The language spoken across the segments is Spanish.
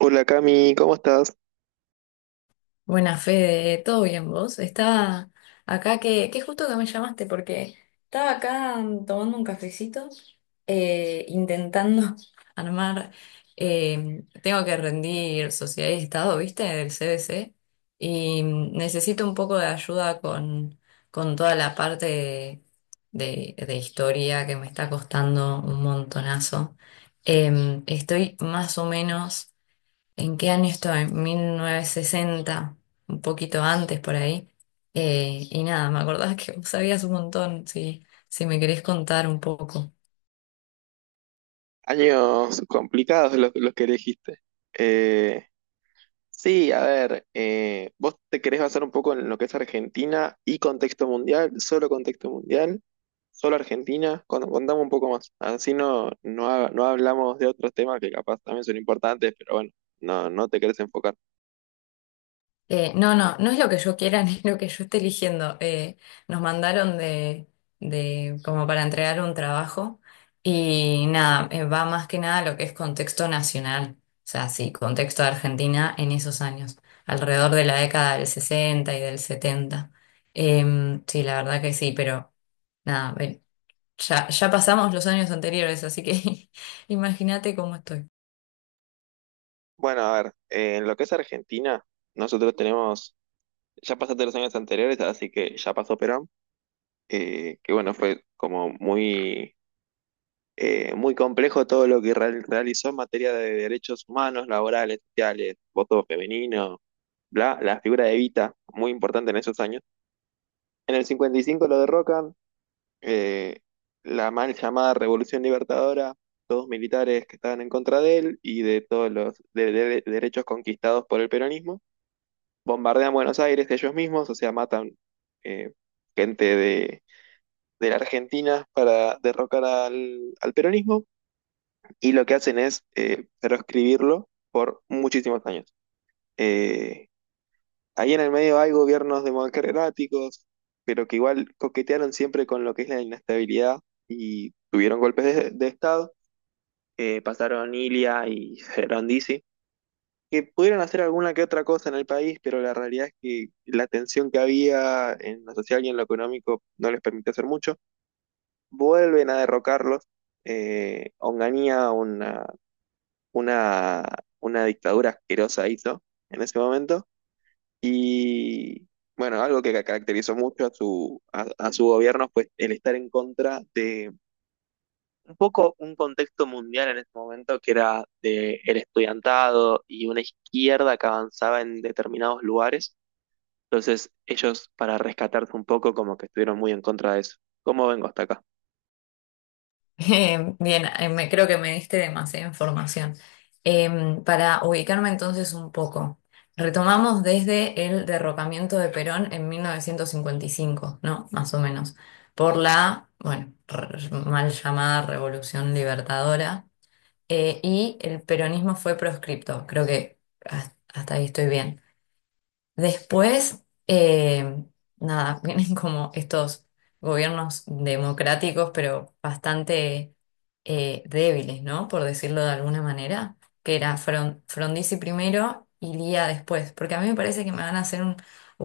Hola Cami, ¿cómo estás? Buena fe, ¿todo bien vos? Estaba acá que justo que me llamaste porque estaba acá tomando un cafecito, intentando armar, tengo que rendir sociedad y estado, ¿viste? Del CBC y necesito un poco de ayuda con toda la parte de historia que me está costando un montonazo. Estoy más o menos. ¿En qué año estoy? En 1960, un poquito antes por ahí. Y nada, me acordás que vos sabías un montón, si me querés contar un poco. Años complicados los que elegiste. Eh, sí, a ver, vos te querés basar un poco en lo que es Argentina y contexto mundial, solo Argentina. Contame un poco más, así no hablamos de otros temas que capaz también son importantes, pero bueno, no te querés enfocar. No, no, no es lo que yo quiera ni lo que yo esté eligiendo. Nos mandaron de como para entregar un trabajo y nada, va más que nada lo que es contexto nacional. O sea, sí, contexto de Argentina en esos años, alrededor de la década del 60 y del 70. Sí, la verdad que sí, pero... Nada, ven, ya pasamos los años anteriores, así que imagínate cómo estoy. Bueno, a ver, en lo que es Argentina, nosotros tenemos, ya pasaste los años anteriores, así que ya pasó Perón, que bueno, fue como muy muy complejo todo lo que realizó en materia de derechos humanos, laborales, sociales, voto femenino, bla, la figura de Evita, muy importante en esos años. En el 55 lo derrocan, eh, la mal llamada Revolución Libertadora, todos militares que estaban en contra de él y de todos los derechos conquistados por el peronismo. Bombardean Buenos Aires ellos mismos, o sea, matan eh, gente de la Argentina para derrocar al peronismo. Y lo que hacen es proscribirlo por muchísimos años. Eh, Ahí en el medio hay gobiernos democráticos, pero que igual coquetearon siempre con lo que es la inestabilidad y tuvieron golpes de Estado. Pasaron Ilia y Gerondisi, que pudieron hacer alguna que otra cosa en el país, pero la realidad es que la tensión que había en lo social y en lo económico no les permitió hacer mucho. Vuelven a derrocarlos. Onganía, una, una dictadura asquerosa hizo en ese momento. Y bueno, algo que caracterizó mucho a a su gobierno fue el estar en contra de un poco un contexto mundial en ese momento que era de el estudiantado y una izquierda que avanzaba en determinados lugares. Entonces ellos, para rescatarse un poco, como que estuvieron muy en contra de eso. ¿Cómo vengo hasta acá? Creo que me diste demasiada información. Para ubicarme entonces un poco, retomamos desde el derrocamiento de Perón en 1955, ¿no? Más o menos, por la, bueno, mal llamada Revolución Libertadora, y el peronismo fue proscripto, creo que hasta ahí estoy bien. Después, nada, vienen como estos gobiernos democráticos, pero bastante débiles, ¿no? Por decirlo de alguna manera, que era Frondizi primero y Lía después, porque a mí me parece que me van a hacer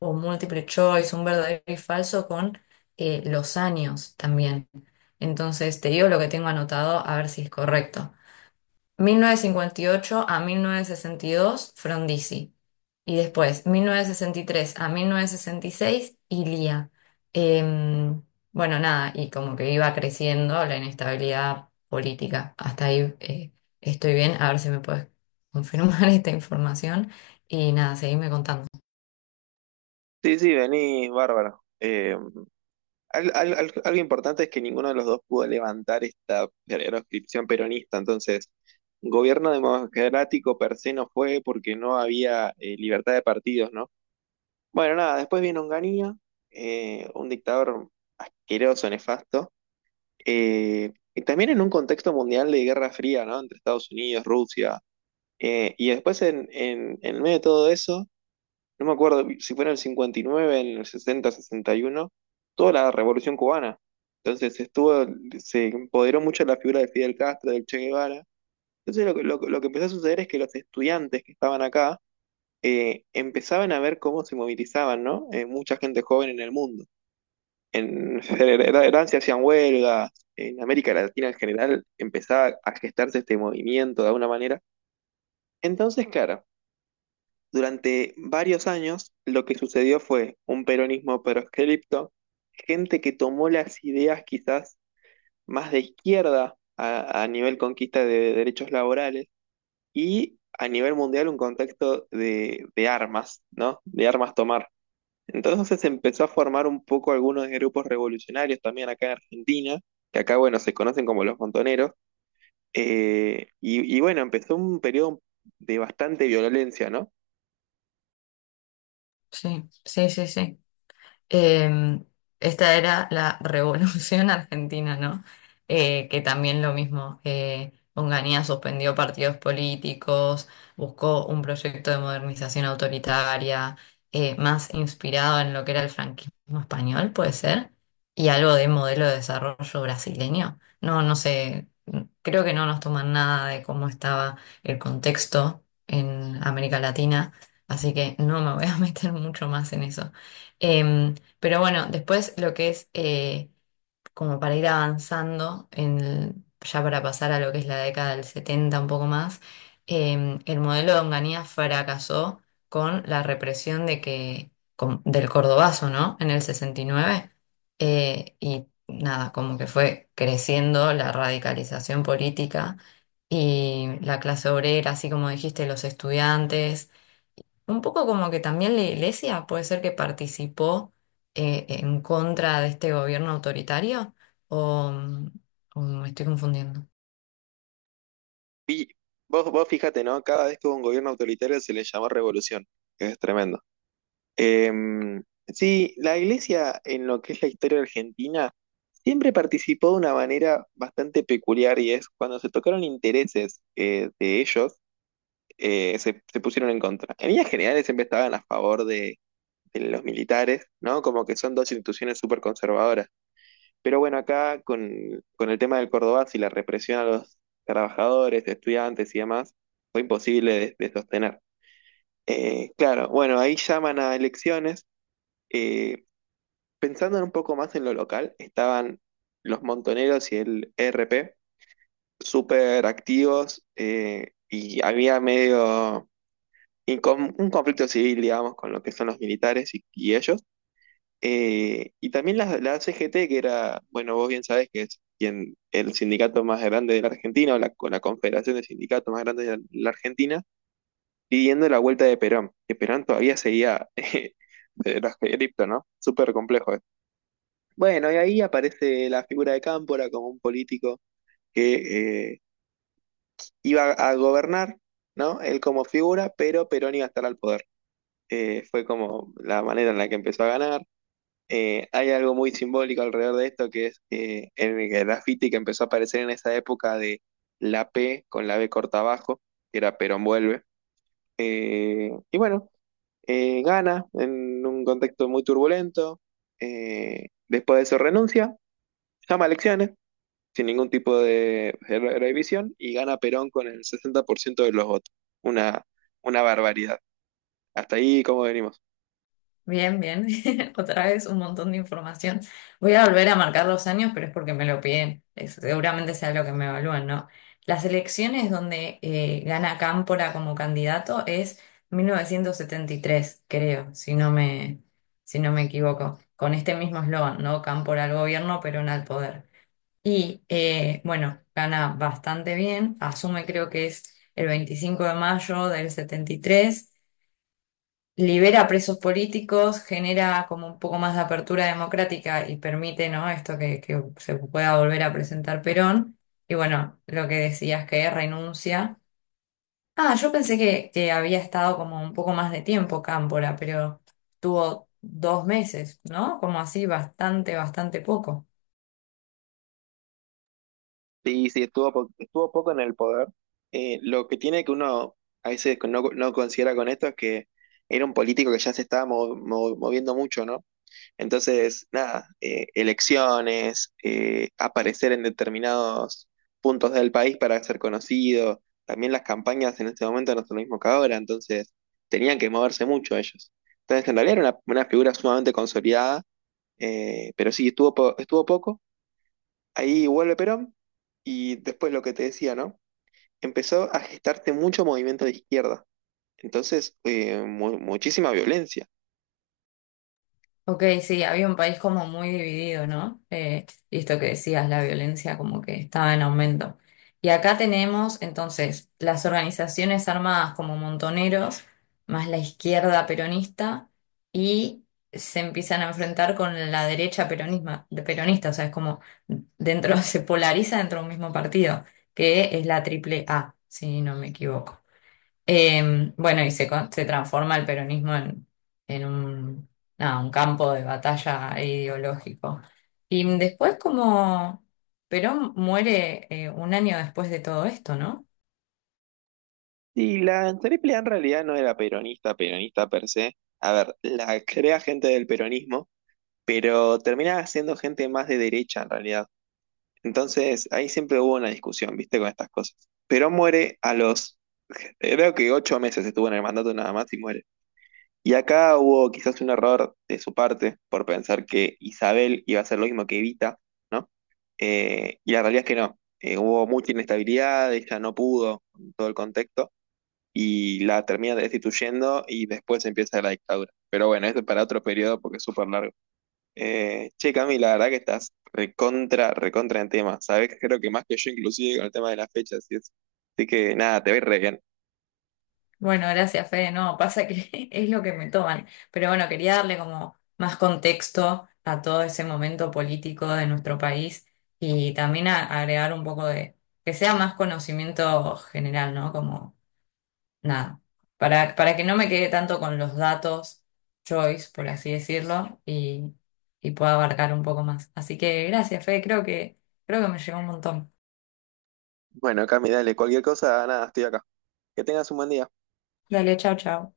un multiple choice, un verdadero y falso con los años también. Entonces, te digo lo que tengo anotado, a ver si es correcto. Mil novecientos cincuenta y ocho a 1962 Frondizi. Y después, 1963 a 1966 Ilia. Em, bueno, nada, y como que iba creciendo la inestabilidad política. Hasta ahí estoy bien, a ver si me puedes confirmar esta información. Y nada, seguime contando. Sí, sí, venís, bárbaro. Algo importante es que ninguno de los dos pudo levantar esta proscripción peronista, entonces, gobierno democrático per se no fue porque no había libertad de partidos, ¿no? Bueno, nada, después vino Onganía, un dictador asqueroso, nefasto, y también en un contexto mundial de Guerra Fría, ¿no? Entre Estados Unidos, Rusia, y después en medio de todo eso no me acuerdo si fue en el 59, en el 60, 61, toda la Revolución Cubana. Entonces estuvo, se empoderó mucho la figura de Fidel Castro, del Che Guevara. Entonces lo que empezó a suceder es que los estudiantes que estaban acá empezaban a ver cómo se movilizaban, ¿no? Mucha gente joven en el mundo. En Francia hacían huelgas, en América Latina en general empezaba a gestarse este movimiento de alguna manera. Entonces, claro, durante varios años, lo que sucedió fue un peronismo proscripto, gente que tomó las ideas quizás más de izquierda a nivel conquista de derechos laborales y a nivel mundial un contexto de armas, ¿no? De armas tomar. Entonces se empezó a formar un poco algunos grupos revolucionarios también acá en Argentina, que acá, bueno, se conocen como los montoneros, y bueno, empezó un periodo de bastante violencia, ¿no? Sí, sí, sí, sí. Eh, Esta era la Revolución Argentina, ¿no? Que también lo mismo, Onganía suspendió partidos políticos, buscó un proyecto de modernización autoritaria, más inspirado en lo que era el franquismo español, puede ser, y algo de modelo de desarrollo brasileño. No, no sé, creo que no nos toman nada de cómo estaba el contexto en América Latina, así que no me voy a meter mucho más en eso. Pero bueno, después lo que es como para ir avanzando, ya para pasar a lo que es la década del 70 un poco más, el modelo de Onganía fracasó con la represión del Cordobazo, ¿no? En el 69. Y nada, como que fue creciendo la radicalización política y la clase obrera, así como dijiste, los estudiantes un poco como que también la iglesia puede ser que participó en contra de este gobierno autoritario o, o me estoy confundiendo. Y vos fíjate, ¿no? Cada vez que hubo un gobierno autoritario se le llamó revolución, que es tremendo. Sí, la iglesia en lo que es la historia argentina siempre participó de una manera bastante peculiar y es cuando se tocaron intereses de ellos, se pusieron en contra. En líneas generales siempre estaban a favor de los militares, ¿no? Como que son dos instituciones súper conservadoras. Pero bueno, acá con el tema del Cordobazo y la represión a los trabajadores, estudiantes y demás, fue imposible de sostener. Claro, bueno, ahí llaman a elecciones. eh, Pensando un poco más en lo local, estaban los Montoneros y el ERP súper activos y había un conflicto civil, digamos, con lo que son los militares y ellos. Y también la CGT, que era, bueno, vos bien sabés que es quien, el sindicato más grande de la Argentina, o la, con la confederación de sindicatos más grande de la Argentina, pidiendo la vuelta de Perón, que Perón todavía seguía de los de ¿no? Súper complejo esto. Bueno, y ahí aparece la figura de Cámpora como un político que iba a gobernar, ¿no? Él como figura, pero Perón iba a estar al poder. Fue como la manera en la que empezó a ganar. Hay algo muy simbólico alrededor de esto, que es el graffiti que empezó a aparecer en esa época de la P con la B corta abajo, que era Perón vuelve. Eh, y bueno, Gana en un contexto muy turbulento, después de eso renuncia, llama a elecciones, sin ningún tipo de revisión, y gana Perón con el 60% de los votos. Una, una barbaridad. Hasta ahí, ¿cómo venimos? Bien, bien. Otra vez un montón de información. Voy a volver a marcar los años, pero es porque me lo piden. Seguramente sea lo que me evalúan, ¿no? Las elecciones donde gana Cámpora como candidato es 1973, creo, si no me equivoco. Con este mismo eslogan, ¿no? Cámpora al gobierno, Perón al poder. Y bueno, gana bastante bien, asume creo que es el 25 de mayo del setenta y tres, libera presos políticos, genera como un poco más de apertura democrática y permite, ¿no? Esto que se pueda volver a presentar Perón. Y bueno, lo que decías que renuncia. Ah, yo pensé que había estado como un poco más de tiempo Cámpora, pero tuvo dos meses, ¿no? Como así, bastante, bastante poco. Sí, sí, estuvo poco en el poder. Lo que tiene que uno a veces no considera con esto es que era un político que ya se estaba moviendo mucho, ¿no? Entonces, nada, elecciones, aparecer en determinados puntos del país para ser conocido, también las campañas en este momento no son lo mismo que ahora, entonces tenían que moverse mucho ellos. Entonces, en realidad era una figura sumamente consolidada, pero sí, estuvo poco. Ahí vuelve Perón y después lo que te decía, ¿no? Empezó a gestarse mucho movimiento de izquierda, entonces muchísima violencia. Ok, sí, había un país como muy dividido, ¿no? Y esto que decías, la violencia como que estaba en aumento. Y acá tenemos entonces las organizaciones armadas como Montoneros, más la izquierda peronista, y se empiezan a enfrentar con la derecha peronisma, de peronista, o sea, es como dentro, se polariza dentro de un mismo partido, que es la triple A, si no me equivoco. Bueno, se transforma el peronismo en nada, un campo de batalla ideológico. Y después como Perón muere un año después de todo esto, ¿no? Y la Triple A en realidad no era peronista, peronista per se. A ver, la crea gente del peronismo, pero terminaba siendo gente más de derecha en realidad. Entonces ahí siempre hubo una discusión, ¿viste? Con estas cosas. Perón muere a los, creo que 8 meses estuvo en el mandato nada más y muere. Y acá hubo quizás un error de su parte por pensar que Isabel iba a hacer lo mismo que Evita, ¿no? Y la realidad es que no. Hubo mucha inestabilidad, ella no pudo con todo el contexto y la termina destituyendo y después empieza la dictadura. Pero bueno, esto es para otro periodo porque es súper largo. Che, Cami, la verdad que estás recontra, recontra en tema. Sabés que creo que más que yo inclusive con el tema de las fechas y eso. Así que nada, te voy re bien. Bueno, gracias, Fede. No, pasa que es lo que me toman. Pero bueno, quería darle como más contexto a todo ese momento político de nuestro país y también agregar un poco de, que sea más conocimiento general, ¿no? Como nada, para que no me quede tanto con los datos choice, por así decirlo, y pueda abarcar un poco más. Así que gracias, Fe, creo que me llegó un montón. Bueno, Cami, dale, cualquier cosa, nada, estoy acá. Que tengas un buen día. Dale, chao, chao.